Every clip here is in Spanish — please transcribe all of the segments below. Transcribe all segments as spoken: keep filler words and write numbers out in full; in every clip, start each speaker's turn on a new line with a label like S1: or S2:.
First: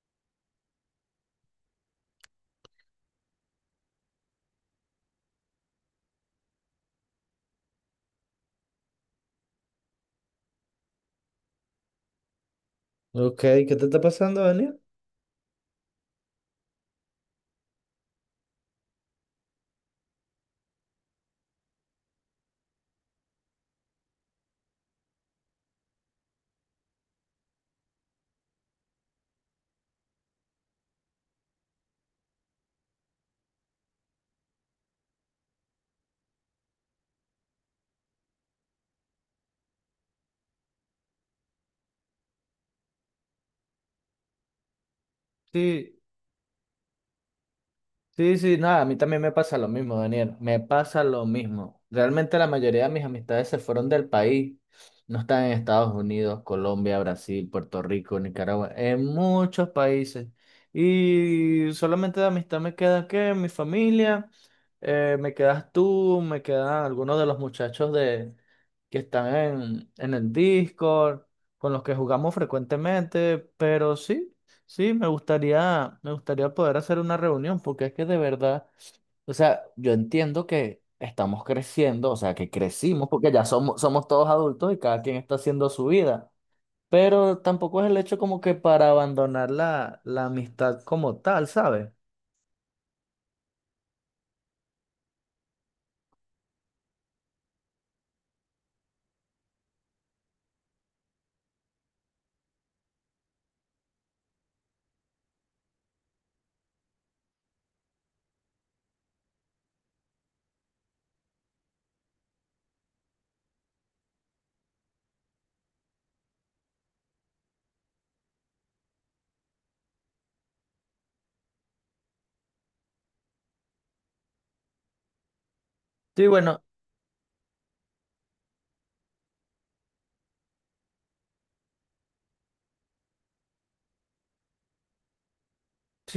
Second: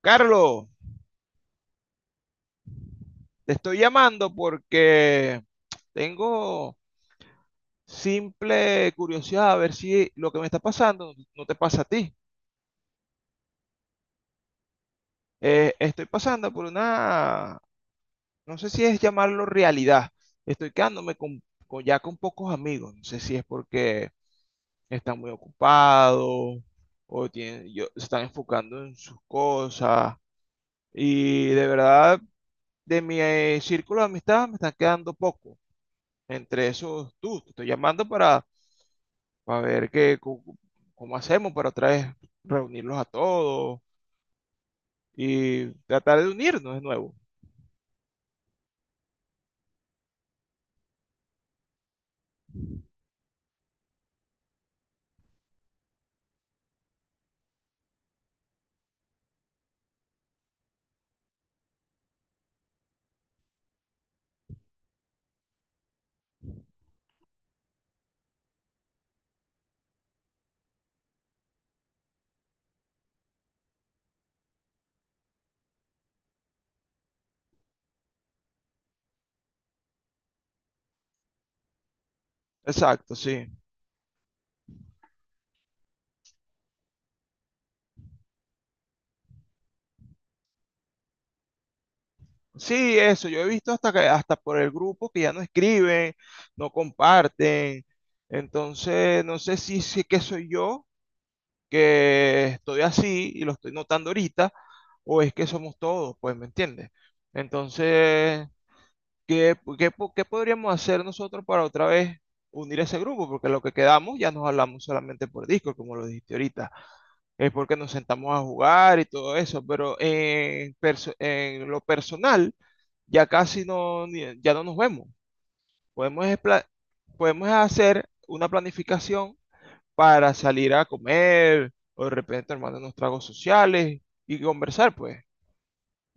S1: Carlos, te estoy llamando porque tengo simple curiosidad a ver si lo que me está pasando no te pasa a ti.
S2: Ok, ¿qué te está pasando, Daniel?
S1: Eh, estoy pasando por una, no sé si es llamarlo realidad. Estoy quedándome con, con- ya con pocos amigos. No sé si es porque están muy ocupados o tienen, yo- se están enfocando en sus cosas. Y de verdad, de mi eh, círculo de amistad me están quedando poco. Entre esos, tú, te estoy llamando para para ver qué, cu- cómo hacemos para otra vez reunirlos a todos y
S2: Sí,
S1: tratar de unirnos de nuevo.
S2: sí, sí, nada, a mí también me pasa lo mismo, Daniel, me pasa lo mismo. Realmente la mayoría de mis amistades se fueron del país, no están en Estados Unidos, Colombia, Brasil, Puerto Rico, Nicaragua, en muchos países. Y solamente de amistad me queda que mi familia, eh, me quedas tú, me quedan algunos de los muchachos de, que están en, en el Discord, con los que jugamos frecuentemente, pero sí. Sí, me gustaría, me gustaría poder hacer una reunión, porque es que de verdad, o sea, yo entiendo que estamos creciendo, o sea, que crecimos,
S1: Exacto,
S2: porque ya
S1: sí.
S2: somos, somos todos adultos y cada quien está haciendo su vida, pero tampoco es el hecho como que para abandonar la, la amistad como tal, ¿sabes?
S1: Sí, eso, yo he visto hasta que, hasta por el grupo que ya no escriben, no comparten. Entonces, no sé si, si es que soy yo que estoy así y lo estoy notando ahorita, o es que somos todos, pues, ¿me entiendes? Entonces, ¿Qué, qué po- qué podríamos hacer nosotros para otra vez unir ese grupo? Porque lo que quedamos ya nos hablamos solamente por Discord, como lo dijiste ahorita. Es porque nos sentamos a jugar y todo eso, pero en, perso- en lo personal ya casi no, ni- ya no nos vemos. Podemos,
S2: Sí,
S1: es
S2: bueno,
S1: pla- podemos hacer una planificación para salir a comer o de repente armar unos tragos sociales y conversar, pues.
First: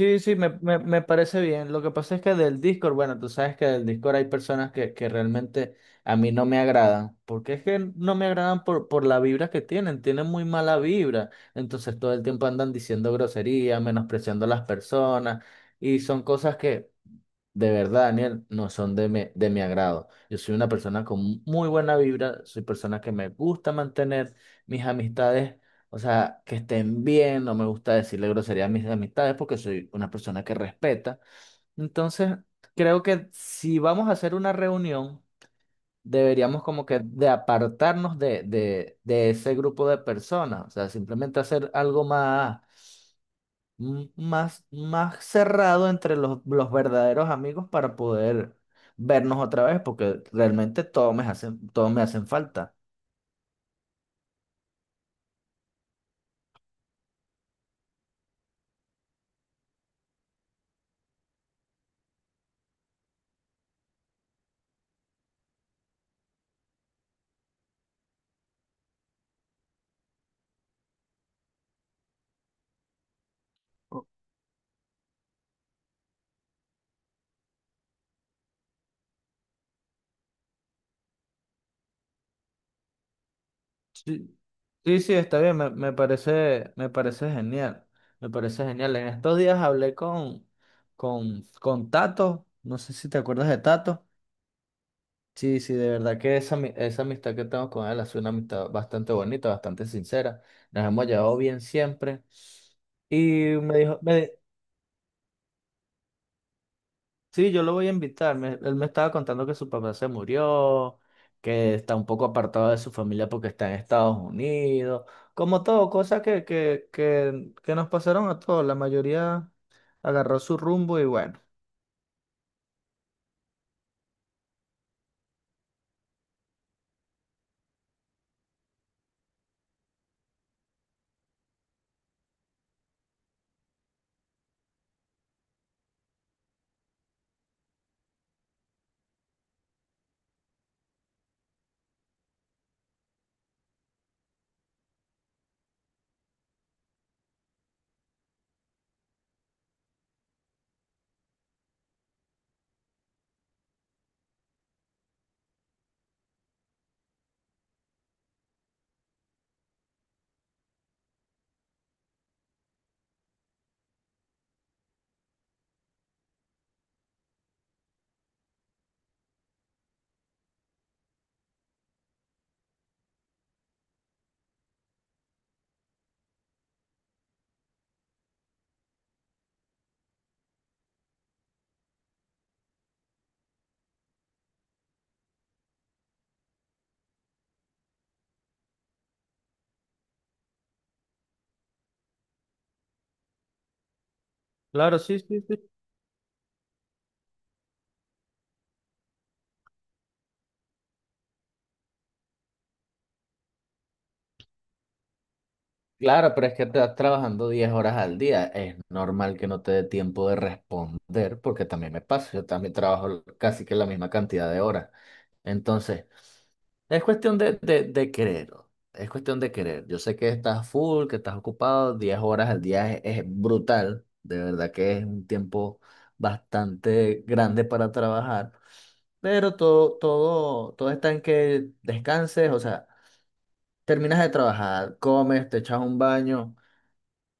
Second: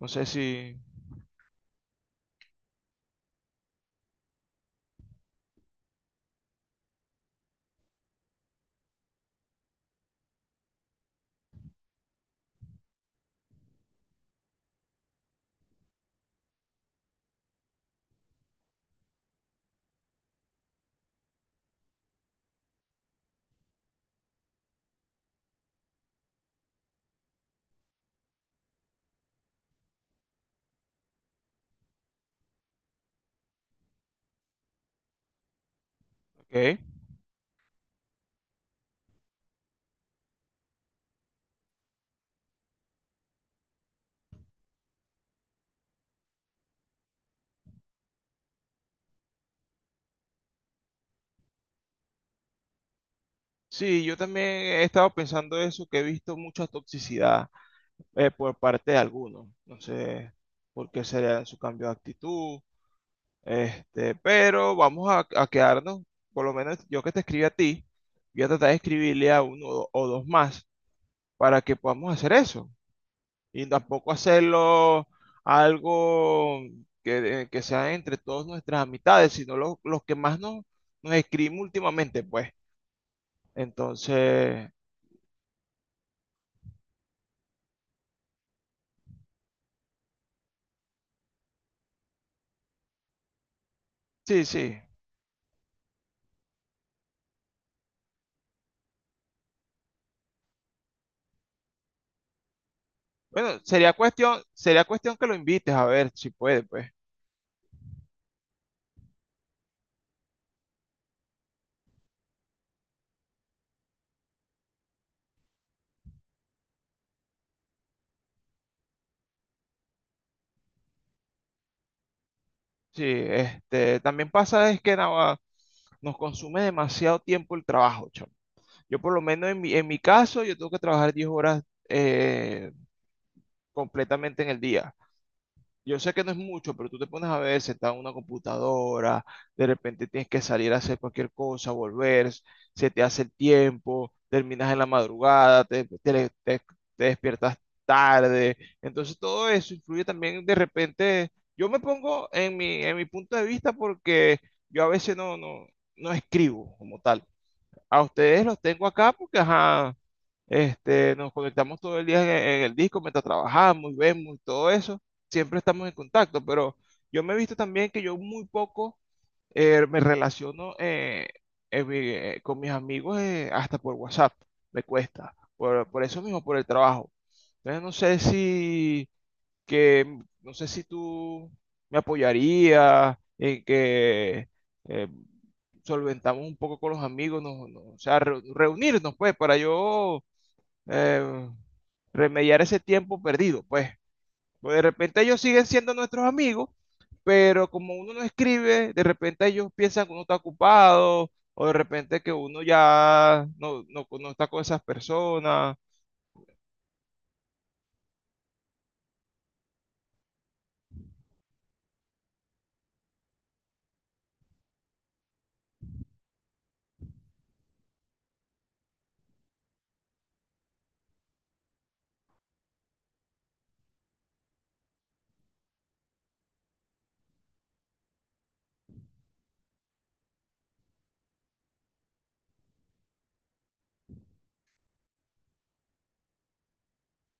S1: No sé
S2: sí, me,
S1: si.
S2: me, me parece bien. Lo que pasa es que del Discord, bueno, tú sabes que del Discord hay personas que, que realmente a mí no me agradan, porque es que no me agradan por, por la vibra que tienen, tienen muy mala vibra, entonces todo el tiempo andan diciendo groserías, menospreciando a las personas, y son cosas que de verdad, Daniel, no son de mi, de mi agrado. Yo soy una persona con muy buena vibra, soy persona que me gusta mantener mis amistades, o sea, que estén bien, no me gusta decirle grosería a mis amistades porque soy una persona que respeta. Entonces, creo que si vamos a hacer una reunión, deberíamos
S1: Ok.
S2: como que de apartarnos de, de, de ese grupo de personas, o sea, simplemente hacer algo más m- más, más cerrado entre los, los verdaderos amigos para poder vernos otra vez, porque realmente todos me hacen, todos me hacen falta.
S1: Sí, yo también he estado pensando eso, que he visto mucha toxicidad eh, por parte de algunos. No sé por qué sería su cambio de actitud, este, pero vamos a, a quedarnos, por lo menos yo que te escribí a ti, voy a tratar de escribirle a uno o o dos más para que podamos hacer eso. Y tampoco hacerlo algo que, que sea entre todas nuestras amistades, sino lo- los que más nos, nos escribimos últimamente, pues.
S2: Sí,
S1: Entonces,
S2: sí, sí, está bien, me, me parece, me parece genial, me parece genial. En estos días hablé con, con, con Tato, no sé si te acuerdas de Tato.
S1: sí, sí.
S2: Sí, sí, de verdad que esa, ami- esa amistad que tengo con él ha sido una amistad bastante bonita, bastante sincera. Nos hemos llevado bien siempre. Y
S1: Bueno,
S2: me
S1: sería
S2: dijo, me,
S1: cuestión, sería cuestión que lo invites a ver si puede, pues.
S2: sí, yo lo voy a invitar. Me- él me estaba contando que su papá se murió, que está un poco apartado de su familia porque está en Estados Unidos. Como todo, cosas que, que, que, que nos pasaron a todos. La mayoría agarró su rumbo y bueno.
S1: Sí, este, también pasa es que nada, nos consume demasiado tiempo el trabajo, chamo. Yo por lo menos en mi, en mi caso, yo tengo que trabajar diez horas eh, completamente en el día. Yo sé que no es mucho, pero tú te pones a ver sentado en una computadora, de repente tienes que salir a hacer cualquier cosa, volver, se te hace el tiempo, terminas en la madrugada, te, te- te- te despiertas tarde. Entonces todo eso influye también de repente. Yo me pongo en mi, en mi punto de vista porque yo a veces no, no, no escribo como tal. A ustedes los tengo acá porque, ajá, este, nos conectamos todo el día en, en el disco mientras trabajamos y vemos y todo eso. Siempre estamos en contacto, pero yo me he visto también que yo muy poco eh, me relaciono eh, en mi- eh, con mis amigos eh, hasta por WhatsApp. Me cuesta. Por, por eso mismo, por el trabajo. Entonces no sé si que no sé si tú me apoyarías en que eh, solventamos un poco con los amigos, nos- nos- o sea, reu- reunirnos pues para yo eh, remediar ese tiempo perdido, pues. Pues de
S2: Claro, sí,
S1: repente ellos
S2: sí,
S1: siguen
S2: sí.
S1: siendo nuestros amigos, pero como uno no escribe, de repente ellos piensan que uno está ocupado, o de repente que uno ya no, no, no está con esas personas.
S2: Claro, pero es que estás trabajando diez horas al día. Es normal que no te dé tiempo de responder, porque también me pasa. Yo también trabajo casi que la misma cantidad de horas. Entonces, es cuestión de, de, de querer, ¿no? Es cuestión de querer. Yo sé que estás full, que estás ocupado. Diez horas al día es, es brutal. De verdad que es un tiempo bastante grande para trabajar. Pero todo, todo, todo está en que descanses. O sea, terminas de trabajar, comes, te echas un baño,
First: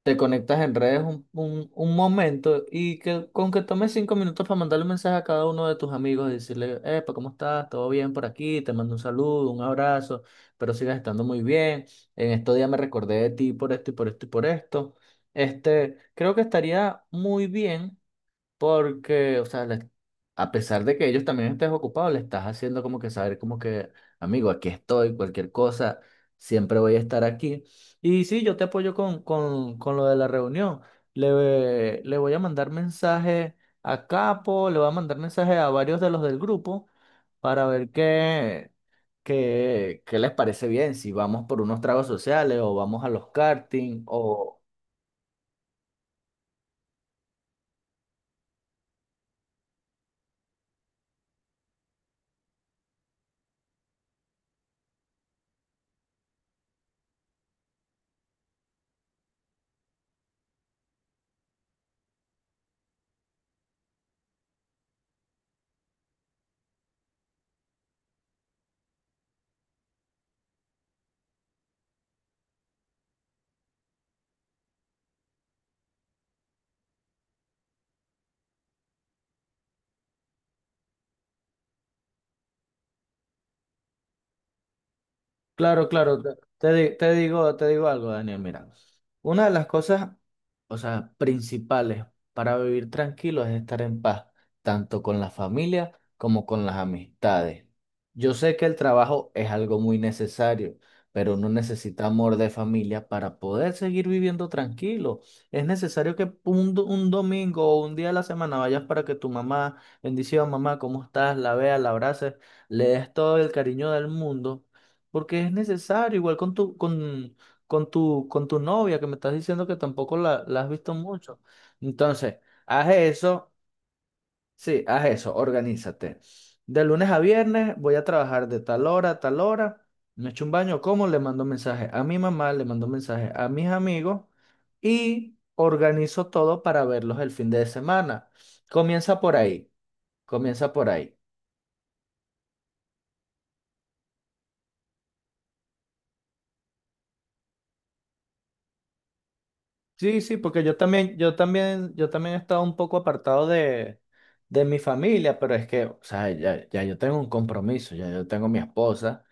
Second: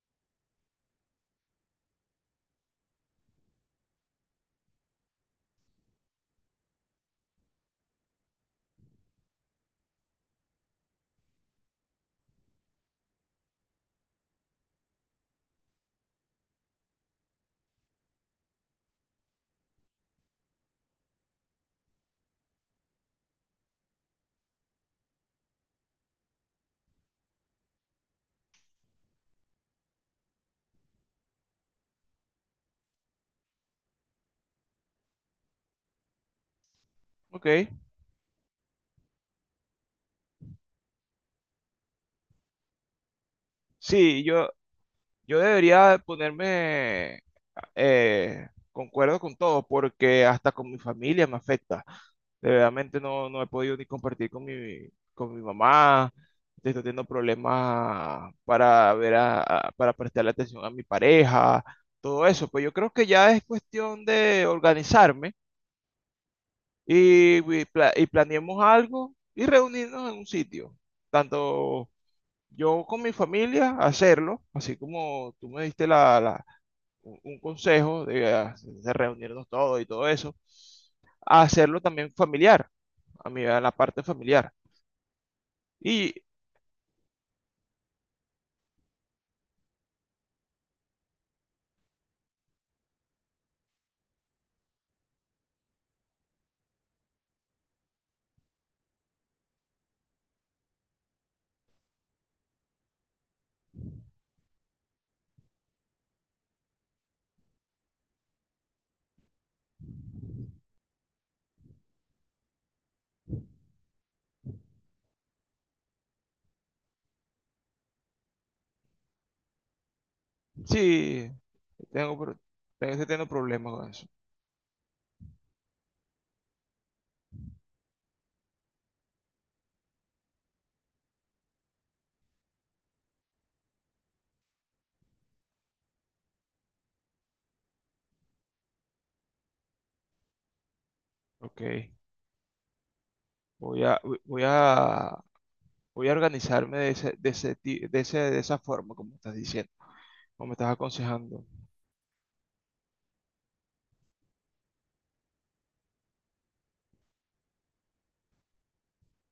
S2: te conectas en redes un, un, un momento, y que con que tomes cinco minutos para mandarle un mensaje a cada uno de tus amigos y decirle, Epa, ¿cómo estás? ¿Todo bien por aquí? Te mando un saludo, un abrazo, pero sigas estando muy bien. En estos días me recordé de ti por esto y por esto y por esto. Este, creo que estaría muy bien porque, o sea, le- a pesar de que ellos también estés ocupados, le estás haciendo como que saber como que, amigo, aquí estoy, cualquier cosa, siempre voy a estar aquí. Y sí, yo te apoyo con, con, con lo de la reunión. Le, le voy a mandar mensaje a Capo, le voy a mandar mensaje a varios de los del grupo para
S1: Ok.
S2: ver qué, qué, qué les parece bien, si vamos por unos tragos sociales o vamos a los karting
S1: Sí, yo,
S2: o
S1: yo debería ponerme. Eh, concuerdo con todo, porque hasta con mi familia me afecta. De Verdaderamente no, no he podido ni compartir con mi, con mi mamá. Estoy teniendo problemas para ver a, a- para prestarle atención a mi pareja, todo eso. Pues yo creo que ya es cuestión de organizarme y, y pla- y planeemos algo y reunirnos en un sitio. Tanto yo con mi familia, hacerlo, así como tú me diste la, la- un, un consejo de, ah, de reunirnos todos y todo eso, a hacerlo también familiar, a mí, a la parte familiar.
S2: claro,
S1: Y
S2: claro, te, te di- te digo, te digo algo, Daniel, mira, una de las cosas, o sea, principales para vivir tranquilo es estar en paz, tanto con la familia como con las amistades. Yo sé que el trabajo es algo muy necesario, pero uno necesita amor de familia para poder seguir viviendo tranquilo. Es necesario que un, do- un domingo o un día de la semana vayas para que tu mamá, bendición mamá, ¿cómo estás? La veas, la abraces, le des todo el cariño del mundo porque es necesario, igual con tu, con, con tu, con tu novia, que me estás diciendo que tampoco la, la has visto
S1: sí,
S2: mucho.
S1: tengo,
S2: Entonces,
S1: pro-
S2: haz
S1: tengo, sí tengo
S2: eso,
S1: problemas con eso.
S2: sí, haz eso, organízate. De lunes a viernes voy a trabajar de tal hora a tal hora. Me echo un baño, como, le mando mensaje a mi mamá, le mando mensaje a mis amigos y organizo todo para verlos el fin de semana. Comienza por ahí, comienza por ahí.
S1: Ok, voy a, voy voy a, voy a organizarme de ese, de ese, ti- de ese- de esa forma, como estás diciendo,
S2: Sí, sí,
S1: como me
S2: porque
S1: estás
S2: yo también, yo
S1: aconsejando.
S2: también, yo también he estado un poco apartado de, de mi familia, pero es que, o sea, ya, ya yo tengo un compromiso, ya yo tengo mi esposa,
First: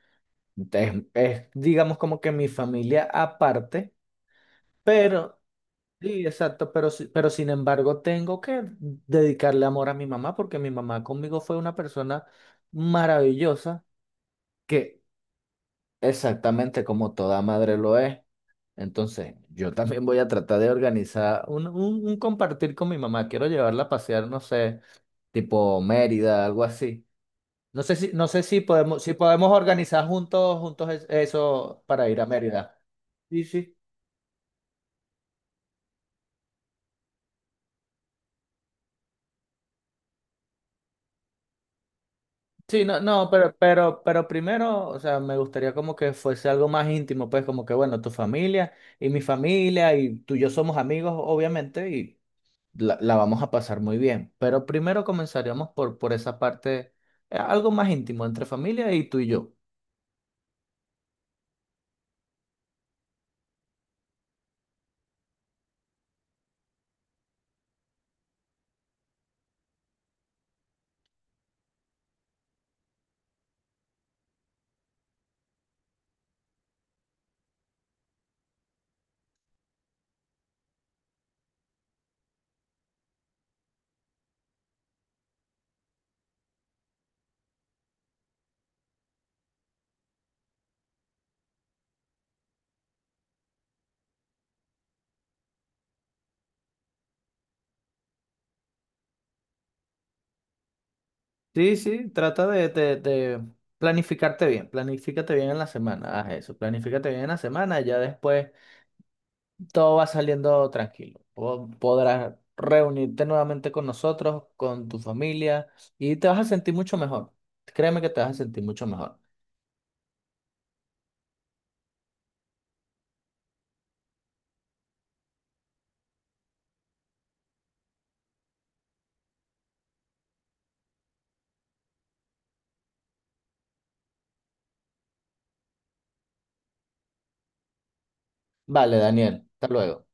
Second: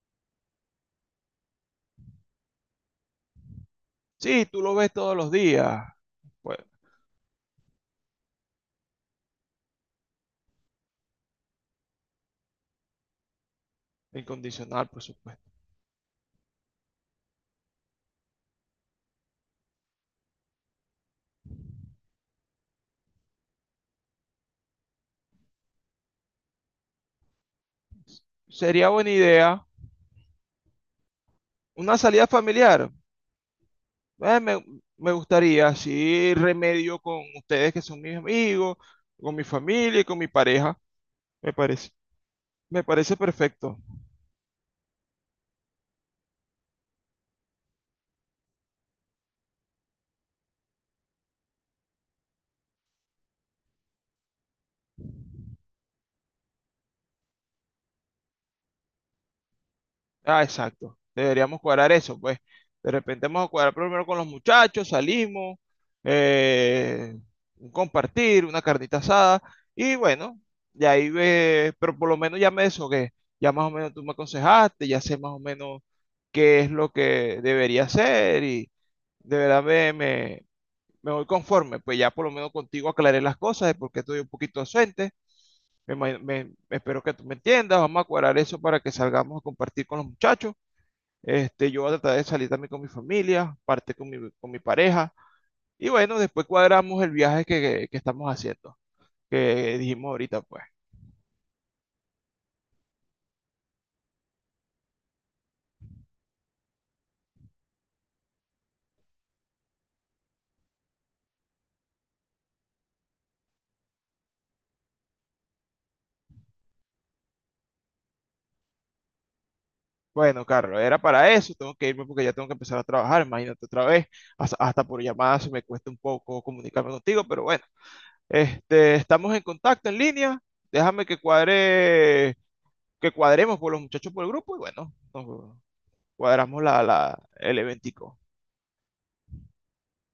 S2: entonces es, digamos, como que mi familia aparte,
S1: Sí, tú lo ves todos los
S2: pero,
S1: días.
S2: sí,
S1: Bueno,
S2: exacto, pero, si- pero sin embargo tengo que dedicarle amor a mi mamá, porque mi mamá conmigo fue una persona maravillosa,
S1: incondicional, por
S2: que
S1: supuesto.
S2: exactamente como toda madre lo es. Entonces, yo también voy a tratar de organizar un, un- un compartir con mi mamá. Quiero llevarla a pasear, no sé, tipo Mérida, algo así. No sé si, no sé si
S1: Sería
S2: podemos,
S1: buena
S2: si podemos
S1: idea
S2: organizar juntos, juntos es- eso
S1: una
S2: para ir a
S1: salida
S2: Mérida.
S1: familiar.
S2: Sí, sí.
S1: Eh, me, me gustaría, así remedio con ustedes que son mis amigos, con mi familia y con mi pareja. Me parece, me
S2: Sí, no,
S1: parece
S2: no, pero,
S1: perfecto.
S2: pero, pero primero, o sea, me gustaría como que fuese algo más íntimo, pues como que, bueno, tu familia y mi familia y tú y yo somos amigos, obviamente, y la, la vamos a pasar muy bien. Pero primero comenzaríamos por, por esa parte, eh, algo más íntimo entre familia y tú y yo.
S1: Ah, exacto. Deberíamos cuadrar eso, pues. De repente vamos a cuadrar primero con los muchachos, salimos, eh, un compartir, una carnita asada. Y bueno, de ahí ve, pero por lo menos ya me deshogué. Ya más o menos tú me aconsejaste, ya sé más o menos qué es lo que debería hacer y de verdad me, me- me voy conforme, pues ya por lo menos contigo aclaré las cosas de por qué estoy un poquito ausente. Me, me- espero que tú me entiendas. Vamos a cuadrar eso para que salgamos a compartir con los muchachos. Este, yo voy a tratar de salir también con mi familia, parte con mi, con mi pareja. Y bueno, después cuadramos el viaje que, que- que estamos haciendo, que dijimos ahorita, pues.
S2: Sí, sí, trata de, de, de planificarte bien, planifícate bien en la semana, haz eso, planifícate bien en la semana, ya después todo va saliendo tranquilo. Po- Podrás reunirte nuevamente con nosotros, con tu familia y te vas a sentir mucho mejor. Créeme que te vas a sentir mucho mejor.
S1: Bueno, Carlos, era para eso. Tengo que irme porque ya tengo que empezar a trabajar. Imagínate otra vez. Hasta, hasta por llamadas me cuesta un poco comunicarme contigo, pero bueno, este, estamos en contacto en línea. Déjame que cuadre, que cuadremos por los muchachos por el grupo y bueno, nos cuadramos la, la, el eventico.
S2: Vale, Daniel, hasta luego.